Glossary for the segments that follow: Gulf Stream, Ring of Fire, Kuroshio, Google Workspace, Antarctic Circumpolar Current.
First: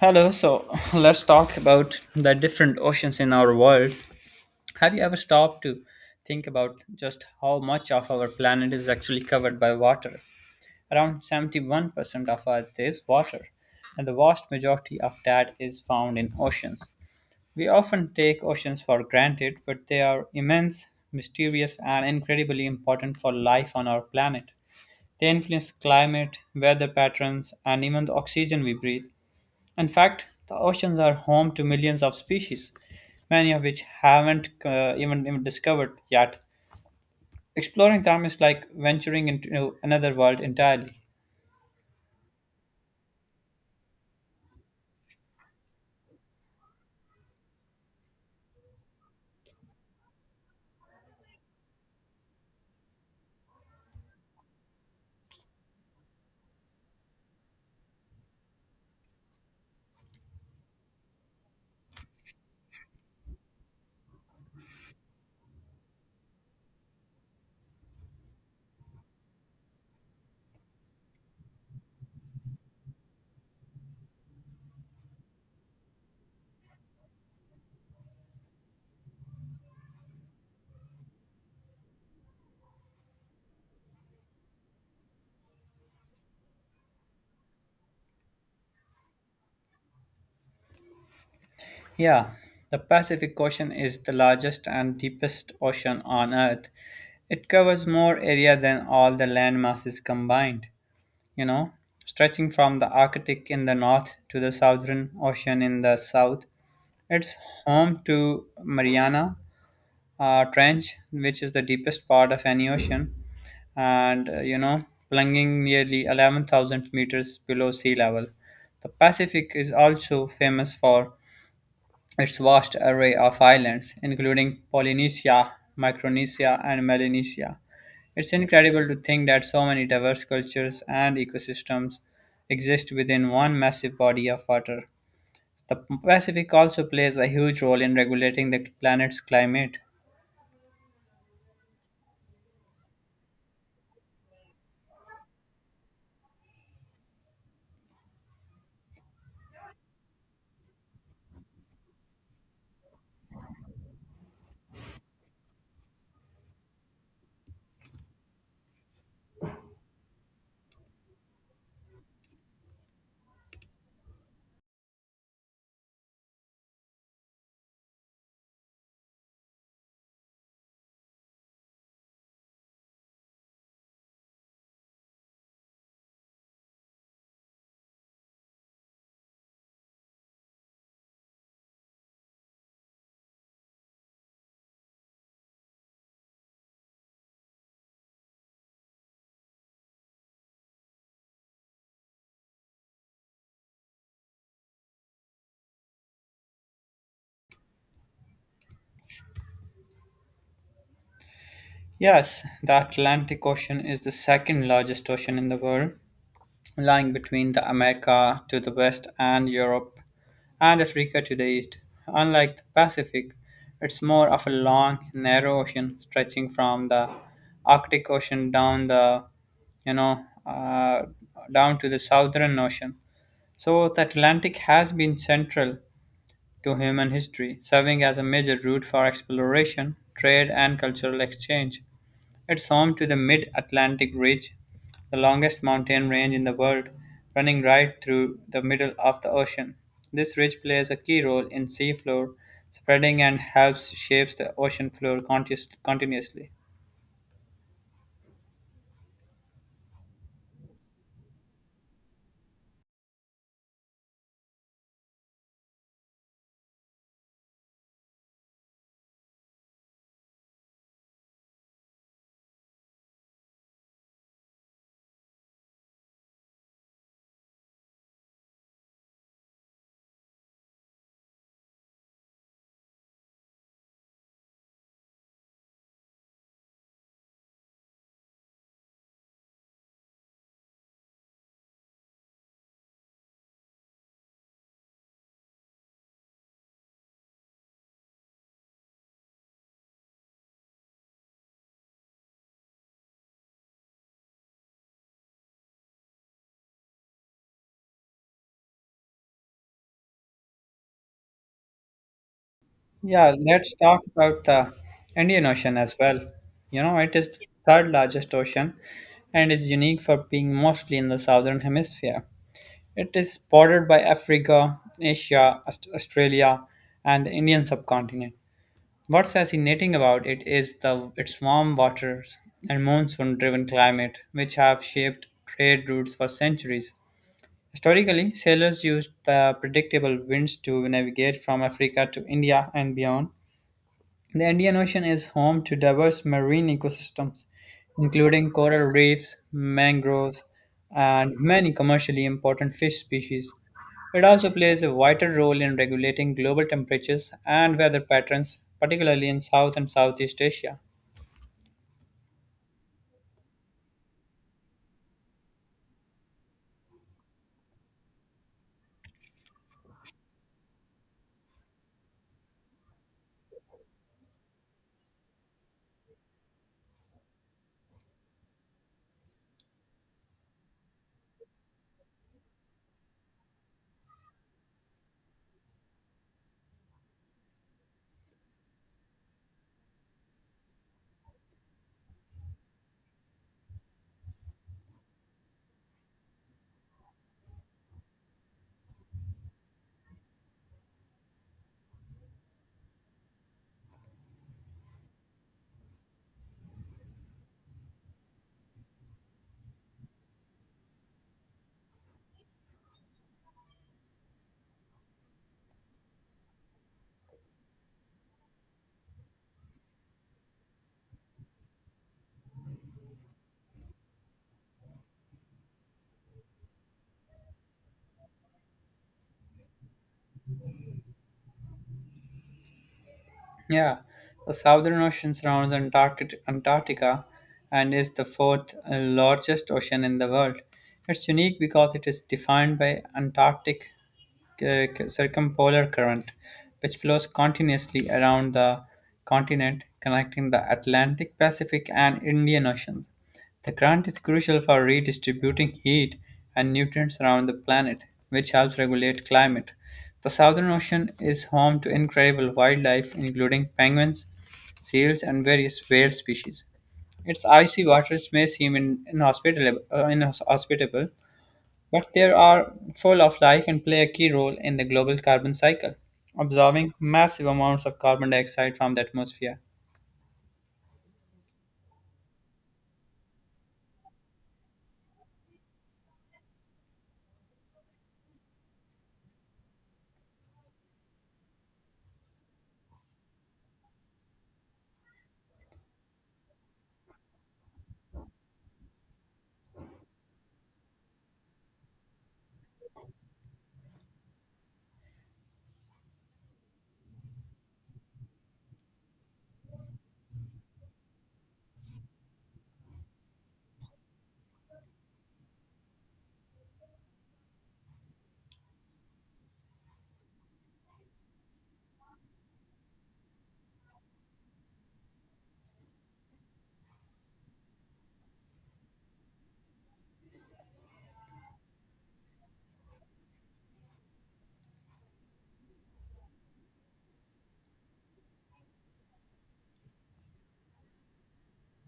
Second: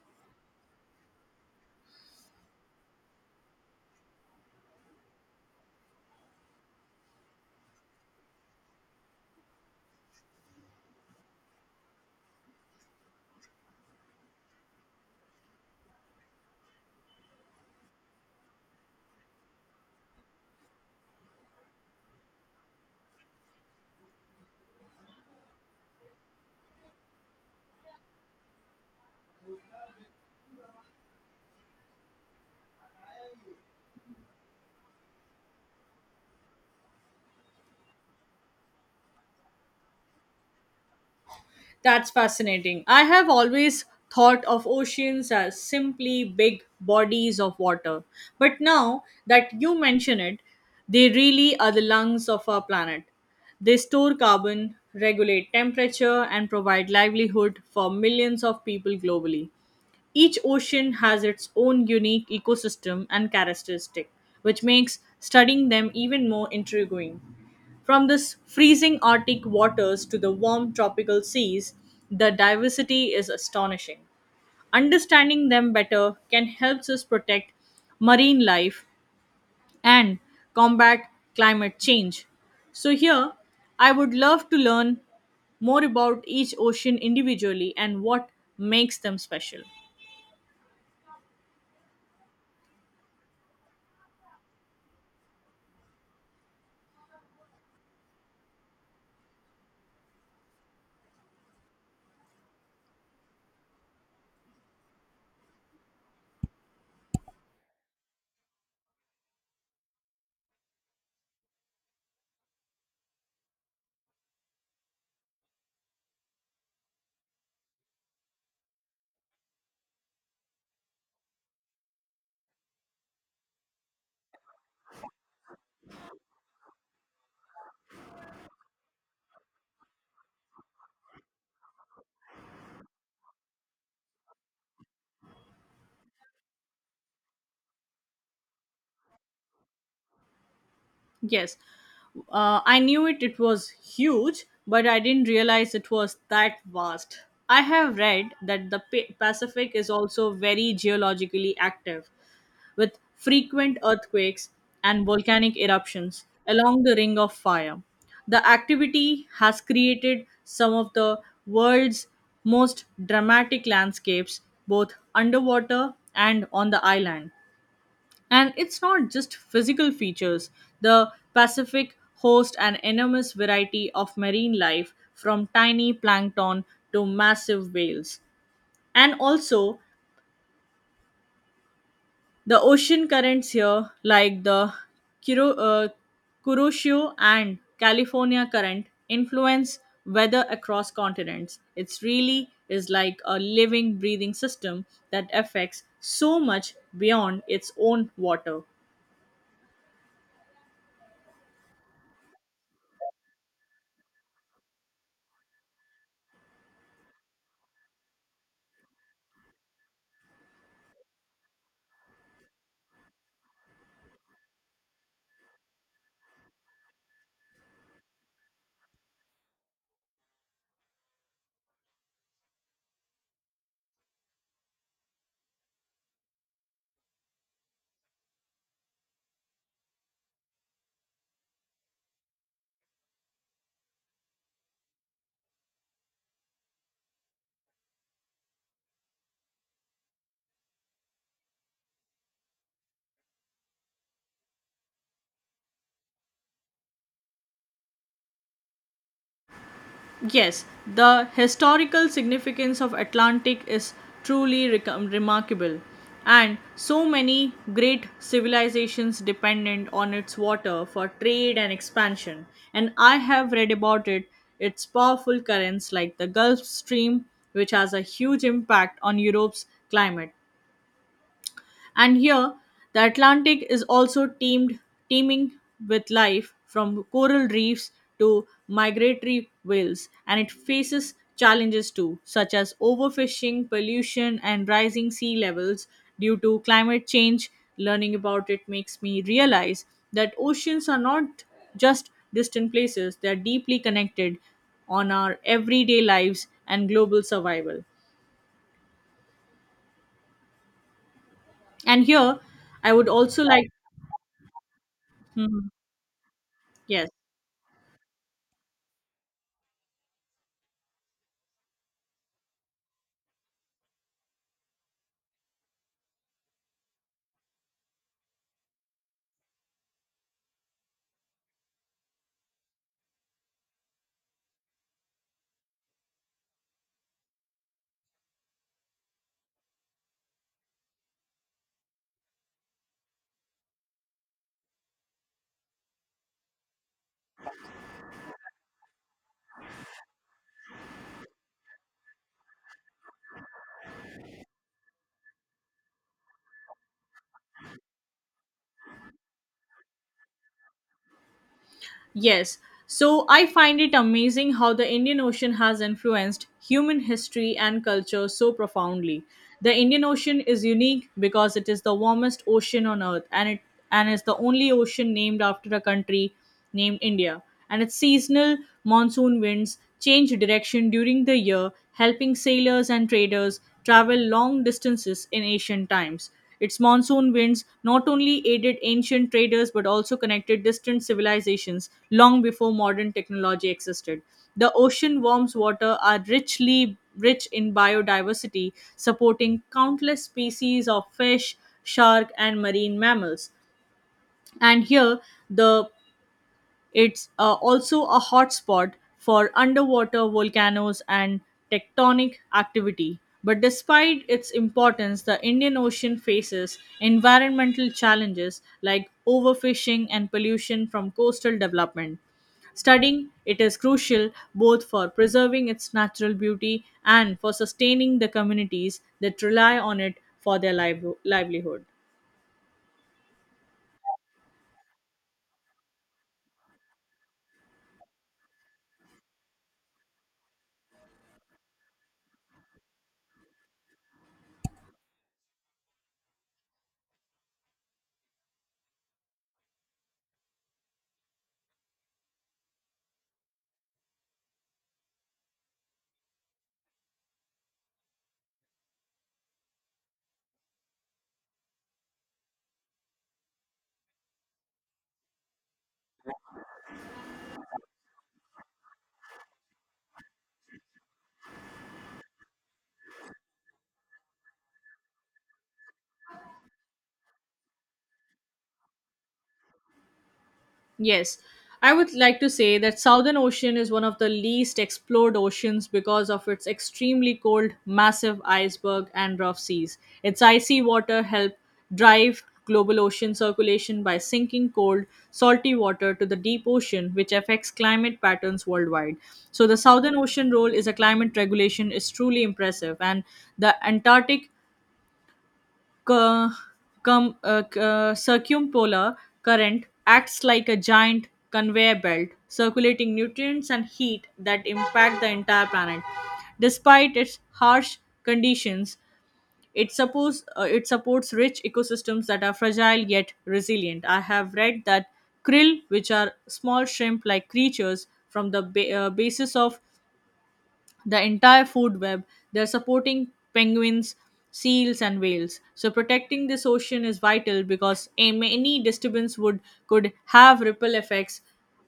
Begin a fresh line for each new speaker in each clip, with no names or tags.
Hello, so let's talk about the different oceans in our world. Have you ever stopped to think about just how much of our planet is actually covered by water? Around 71% of Earth is water, and the vast majority of that is found in oceans. We often take oceans for granted, but they are immense, mysterious, and incredibly important for life on our planet. They influence climate, weather patterns, and even the oxygen we breathe. In fact, the oceans are home to millions of species, many of which haven't even discovered yet. Exploring them is like venturing into another world entirely.
That's fascinating. I have always thought of oceans as simply big bodies of water. But now that you mention it, they really are the lungs of our planet. They store carbon, regulate temperature, and provide livelihood for millions of people globally. Each ocean has its own unique ecosystem and characteristic, which makes studying them even more intriguing. From the freezing Arctic waters to the warm tropical seas, the diversity is astonishing. Understanding them better can help us protect marine life and combat climate change. So, here I would love to learn more about each ocean individually and what makes them special.
Yeah, the Pacific Ocean is the largest and deepest ocean on Earth. It covers more area than all the land masses combined, you know, stretching from the Arctic in the north to the Southern Ocean in the south. It's home to Mariana trench, which is the deepest part of any ocean, and plunging nearly 11,000 meters below sea level. The Pacific is also famous for its vast array of islands, including Polynesia, Micronesia, and Melanesia. It's incredible to think that so many diverse cultures and ecosystems exist within one massive body of water. The Pacific also plays a huge role in regulating the planet's climate.
Yes, I knew it. It was huge, but I didn't realize it was that vast. I have read that the Pacific is also very geologically active, with frequent earthquakes and volcanic eruptions along the Ring of Fire. The activity has created some of the world's most dramatic landscapes, both underwater and on the island. And it's not just physical features. The Pacific hosts an enormous variety of marine life, from tiny plankton to massive whales. And also, the ocean currents here, like the Kiro, uh, Kuroshio and California current, influence weather across continents. It's really is like a living, breathing system that affects so much beyond its own water.
Yes, the Atlantic Ocean is the second largest ocean in the world, lying between the America to the west and Europe and Africa to the east. Unlike the Pacific, it's more of a long, narrow ocean stretching from the Arctic Ocean down you know, uh, down to the Southern Ocean. So the Atlantic has been central to human history, serving as a major route for exploration, trade, and cultural exchange. It's home to the Mid Atlantic Ridge, the longest mountain range in the world, running right through the middle of the ocean. This ridge plays a key role in seafloor spreading and helps shapes the ocean floor continuously.
Yes, the historical significance of Atlantic is truly remarkable, and so many great civilizations dependent on its water for trade and expansion, and I have read about it, its powerful currents like the Gulf Stream, which has a huge impact on Europe's climate. And here, the Atlantic is also teeming with life from coral reefs to migratory whales, and it faces challenges too, such as overfishing, pollution, and rising sea levels due to climate change. Learning about it makes me realize that oceans are not just distant places, they are deeply connected on our everyday lives and global survival. And here, I would
Yeah,
also like.
let's talk about the Indian
Mhm.
Ocean as well. You know,
Yes.
it is the third largest ocean and is unique for being mostly in the southern hemisphere. It is bordered by Africa, Asia, Australia, and the Indian subcontinent. What's fascinating about it is the its warm waters and monsoon-driven climate, which have shaped trade routes for centuries. Historically, sailors used the predictable winds to navigate from Africa to India and beyond, the Indian Ocean is home to diverse marine ecosystems, including coral reefs, mangroves, and many commercially important fish species. It also plays a vital role in regulating global temperatures and weather patterns, particularly in South and Southeast Asia.
Yes. So I find it amazing how the Indian Ocean has influenced human history and culture so profoundly. The Indian Ocean is unique because it is the warmest ocean on earth, and it and is the only ocean named after a country named India, and its seasonal monsoon winds change direction during the year, helping sailors and traders travel long distances in ancient times. Its monsoon winds not only aided ancient traders but also connected distant civilizations long before modern technology existed. The ocean warms water are rich in biodiversity, supporting countless species of fish, shark, and marine mammals. And here, the it's also a hotspot for underwater volcanoes and tectonic activity. But despite its importance, the Indian Ocean faces environmental challenges like overfishing and pollution from coastal development. Studying it is crucial both for preserving its natural beauty and for sustaining the communities that rely on it for their livelihood.
Yeah, the Southern Ocean surrounds Antarctica and is the fourth largest ocean in the world. It's unique because it is defined by Antarctic circumpolar current, which flows continuously around the continent, connecting the Atlantic, Pacific, and Indian Oceans. The current is crucial for redistributing heat and nutrients around the planet, which helps regulate climate. The Southern Ocean is home to incredible wildlife, including penguins, seals, and various whale species. Its icy waters may seem inhospitable, but they are full of life and play a key role in the global carbon cycle, absorbing massive amounts of carbon dioxide from the atmosphere.
Yes, I would like to say that Southern Ocean is one of the least explored oceans because of its extremely cold, massive iceberg and rough seas. Its icy water help drive global ocean circulation by sinking cold, salty water to the deep ocean, which affects climate patterns worldwide. So the Southern Ocean role is a climate regulation is truly impressive, and the Antarctic cu- circumpolar current acts like a giant conveyor belt, circulating nutrients and heat that impact the entire planet. Despite its harsh conditions, it supports rich ecosystems that are fragile yet resilient. I have read that krill, which are small shrimp-like creatures from the basis of the entire food web. They're supporting penguins, seals, and whales. So protecting this ocean is vital because any disturbance would could have ripple effects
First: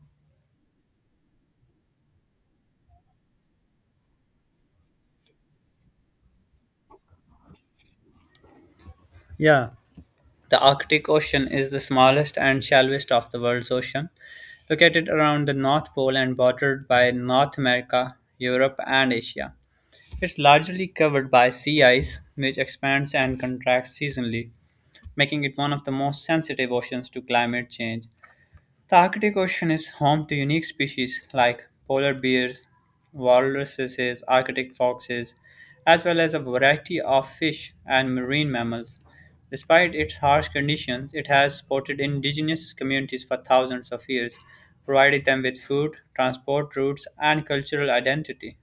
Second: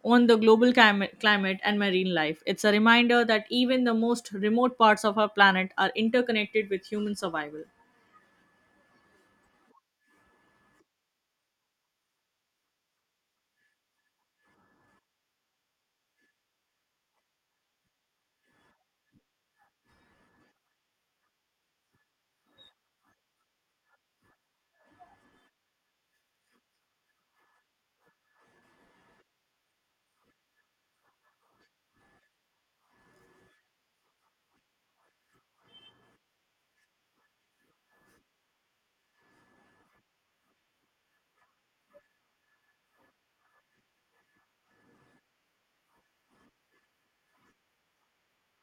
on the global climate and marine life. It's a reminder that even the most remote parts of our planet are interconnected with human survival.
Yeah, the Arctic Ocean is the smallest and shallowest of the world's ocean, located around the North Pole and bordered by North America, Europe, and Asia. It's largely covered by sea ice, which expands and contracts seasonally, making it one of the most sensitive oceans to climate change. The Arctic Ocean is home to unique species like polar bears, walruses, Arctic foxes, as well as a variety of fish and marine mammals. Despite its harsh conditions, it has supported indigenous communities for thousands of years, provided them with food, transport routes, and cultural identity.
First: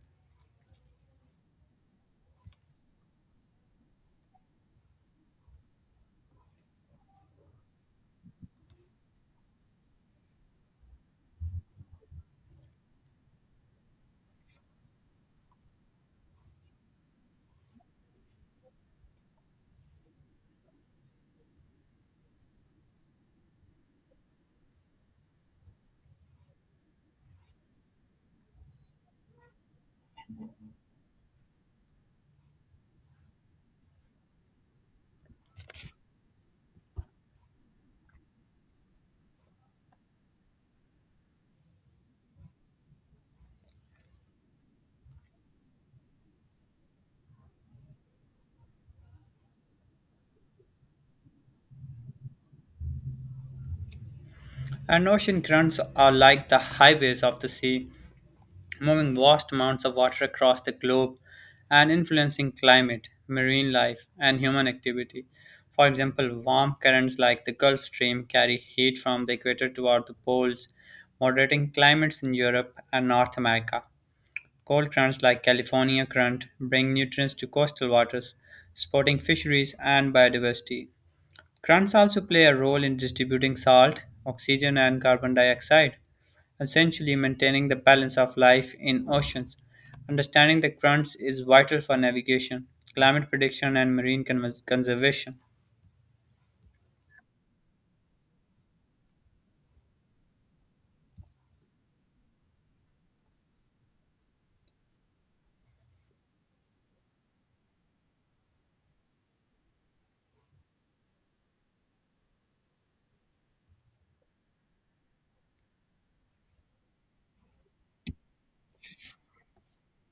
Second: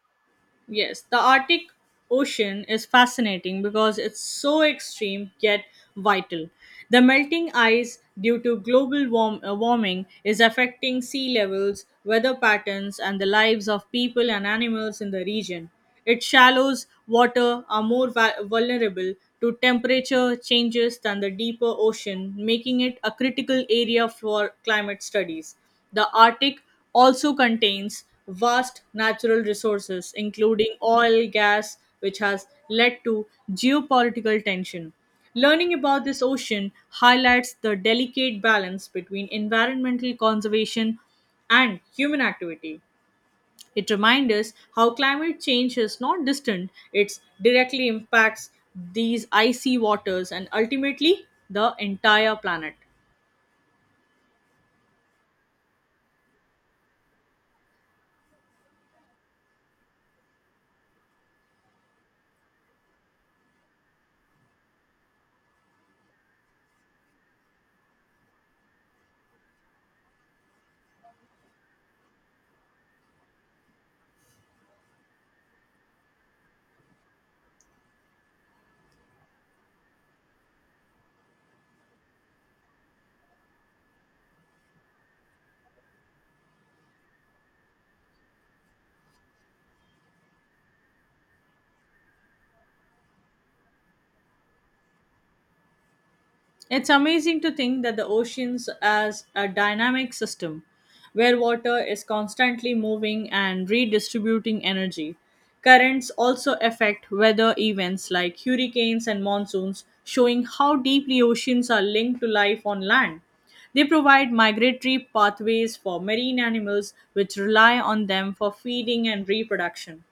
Yes, the Arctic Ocean is fascinating because it's so extreme yet vital. The melting ice due to global warming is affecting sea levels, weather patterns, and the lives of people and animals in the region. Its shallows water are more vulnerable to temperature changes than the deeper ocean, making it a critical area for climate studies. The Arctic also contains vast natural resources, including oil, gas, which has led to geopolitical tension. Learning about this ocean highlights the delicate balance between environmental conservation and human activity. It reminds us how climate change is not distant, it directly impacts these icy waters and ultimately the entire planet.
And ocean currents are like the highways of the sea, moving vast amounts of water across the globe and influencing climate, marine life, and human activity. For example, warm currents like the Gulf Stream carry heat from the equator toward the poles, moderating climates in Europe and North America. Cold currents like California current bring nutrients to coastal waters, supporting fisheries and biodiversity. Currents also play a role in distributing salt, oxygen, and carbon dioxide, essentially maintaining the balance of life in oceans. Understanding the currents is vital for navigation, climate prediction, and marine conservation.
It's amazing to think that the oceans as a dynamic system where water is constantly moving and redistributing energy. Currents also affect weather events like hurricanes and monsoons, showing how deeply oceans are linked to life on land. They provide migratory pathways for marine animals which rely on them for feeding and reproduction.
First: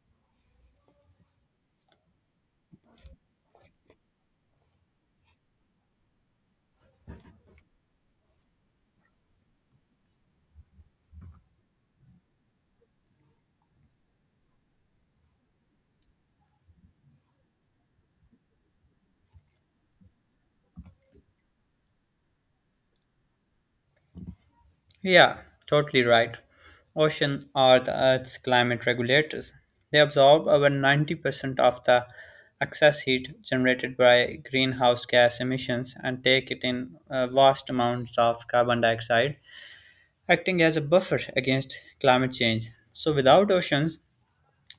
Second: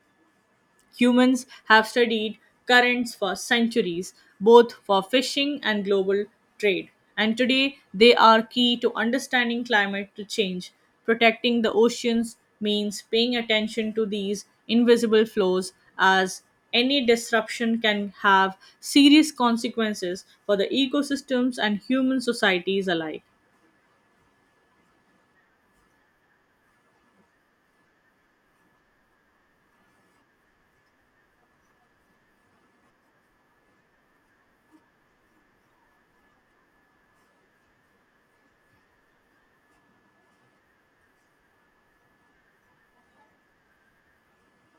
Humans have studied currents for centuries, both for fishing and global trade, and today they are key to understanding climate change. Protecting the oceans means paying attention to these invisible flows as any disruption can have serious consequences for the ecosystems and human societies alike.
Yeah, totally right. Oceans are the Earth's climate regulators. They absorb over 90% of the excess heat generated by greenhouse gas emissions and take it in vast amounts of carbon dioxide, acting as a buffer against climate change. So, without oceans,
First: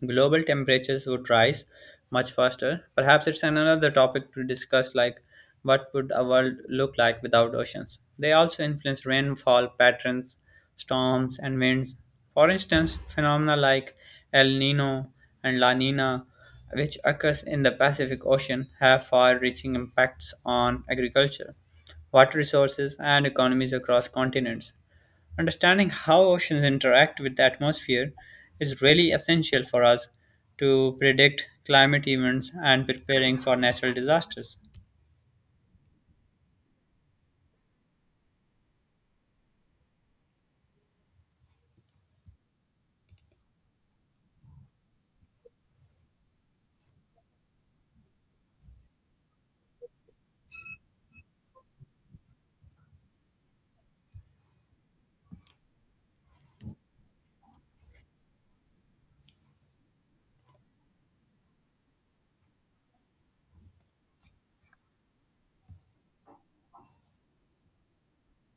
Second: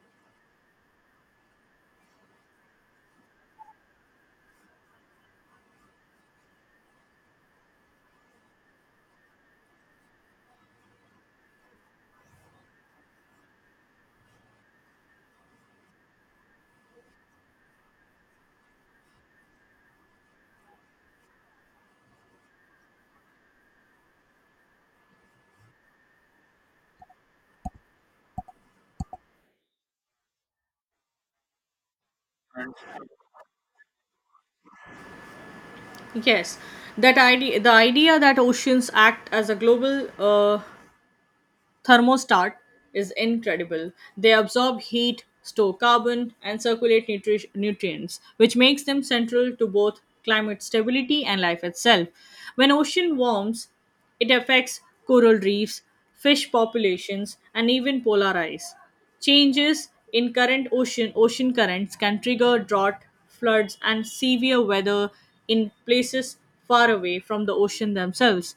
global temperatures would rise much faster. Perhaps it's another topic to discuss, like what would a world look like without oceans. They also influence rainfall patterns, storms, and winds. For instance, phenomena like El Nino and La Nina, which occurs in the Pacific Ocean, have far-reaching impacts on agriculture, water resources, and economies across continents. Understanding how oceans interact with the atmosphere is really essential for us to predict climate events and preparing for natural disasters.
Yes, the idea that oceans act as a global thermostat is incredible. They absorb heat, store carbon, and circulate nutrients, which makes them central to both climate stability and life itself. When ocean warms, it affects coral reefs, fish populations, and even polar ice. Changes in current ocean currents can trigger drought, floods, and severe weather in places far away from the ocean themselves.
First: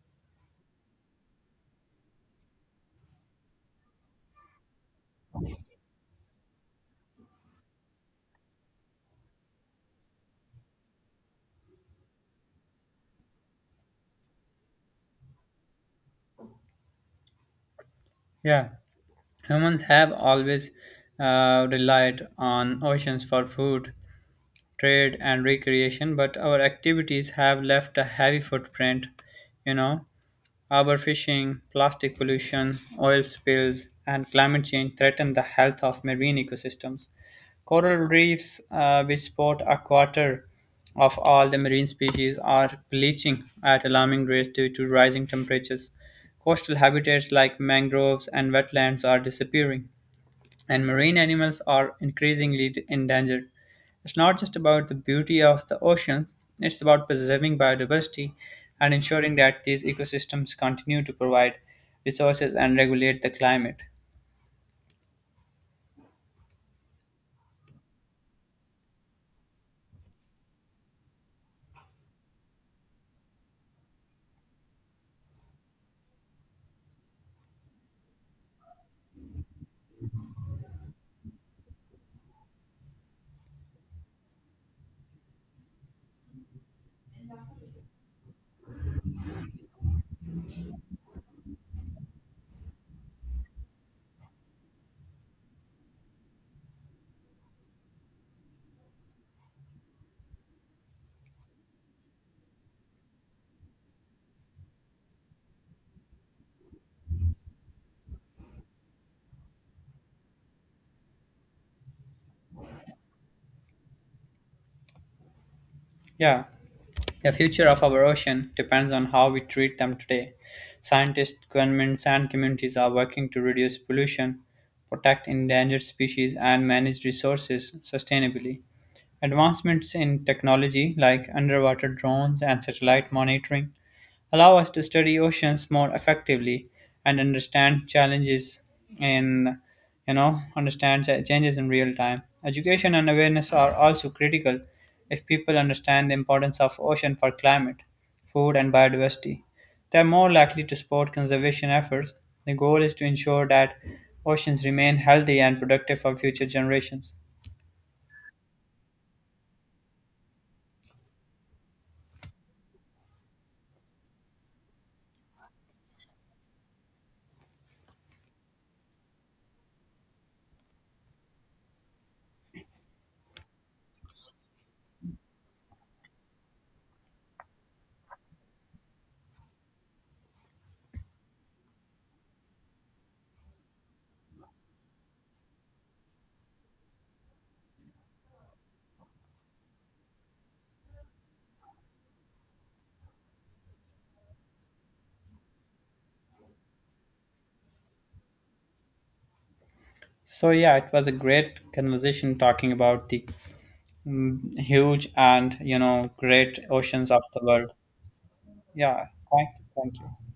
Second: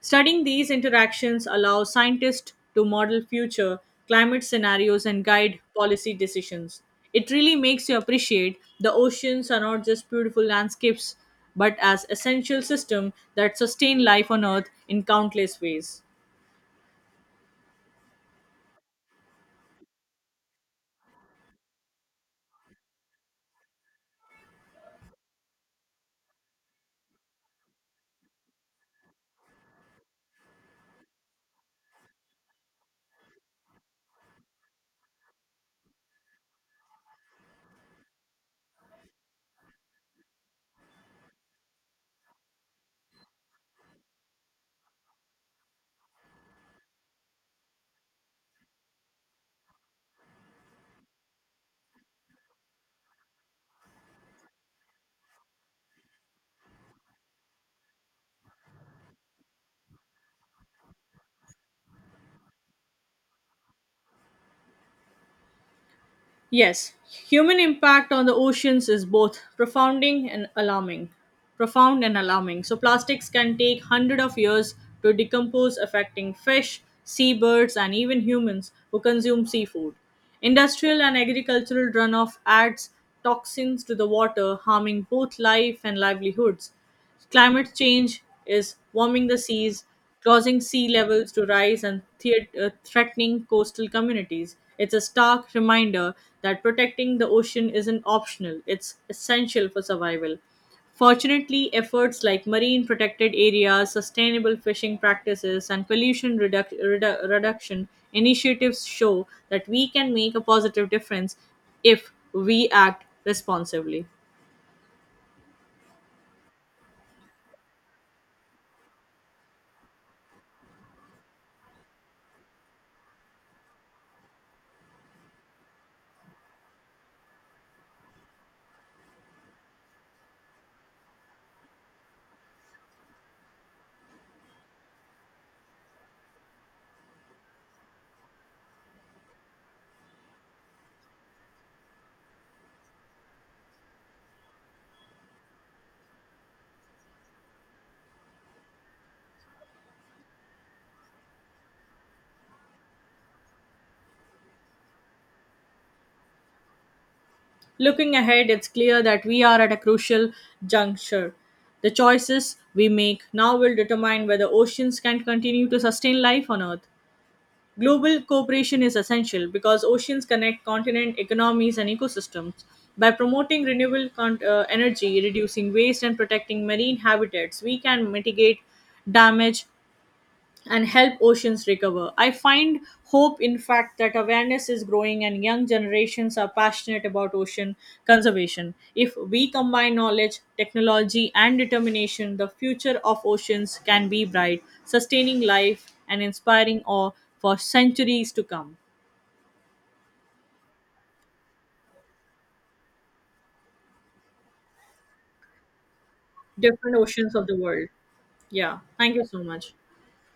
Studying these interactions allows scientists to model future climate scenarios and guide policy decisions. It really makes you appreciate the oceans are not just beautiful landscapes, but as essential system that sustain life on Earth in countless ways.
Yeah, humans have always relied on oceans for food, trade, and recreation, but our activities have left a heavy footprint, you know, overfishing, plastic pollution, oil spills, and climate change threaten the health of marine ecosystems. Coral reefs, which support a quarter of all the marine species, are bleaching at alarming rates due to rising temperatures. Coastal habitats like mangroves and wetlands are disappearing, and marine animals are increasingly endangered. It's not just about the beauty of the oceans, it's about preserving biodiversity and ensuring that these ecosystems continue to provide resources and regulate the climate.
Yes, human impact on the oceans is both profounding and alarming. Profound and alarming. So plastics can take hundred of years to decompose, affecting fish, seabirds, and even humans who consume seafood. Industrial and agricultural runoff adds toxins to the water, harming both life and livelihoods. Climate change is warming the seas, causing sea levels to rise and threatening coastal communities. It's a stark reminder that protecting the ocean isn't optional, it's essential for survival. Fortunately, efforts like marine protected areas, sustainable fishing practices, and pollution reduction initiatives show that we can make a positive difference if we act responsibly.
Yeah, the future of our ocean depends on how we treat them today. Scientists, governments, and communities are working to reduce pollution, protect endangered species, and manage resources sustainably. Advancements in technology like underwater drones and satellite monitoring allow us to study oceans more effectively and understand challenges in understand changes in real time. Education and awareness are also critical. If people understand the importance of ocean for climate, food, and biodiversity, they are more likely to support conservation efforts. The goal is to ensure that oceans remain healthy and productive for future generations.
Looking ahead, it's clear that we are at a crucial juncture. The choices we make now will determine whether oceans can continue to sustain life on Earth. Global cooperation is essential because oceans connect continent economies and ecosystems. By promoting renewable energy, reducing waste, and protecting marine habitats, we can mitigate damage and help oceans recover. I find hope, in fact, that awareness is growing and young generations are passionate about ocean conservation. If we combine knowledge, technology, and determination, the future of oceans can be bright, sustaining life and inspiring awe for centuries to come.
So yeah, it was a great conversation talking about the huge and, you know, great
Different
oceans of
oceans
the
of the
world.
world. Yeah,
Yeah,
thank you so
thank,
much.
thank you.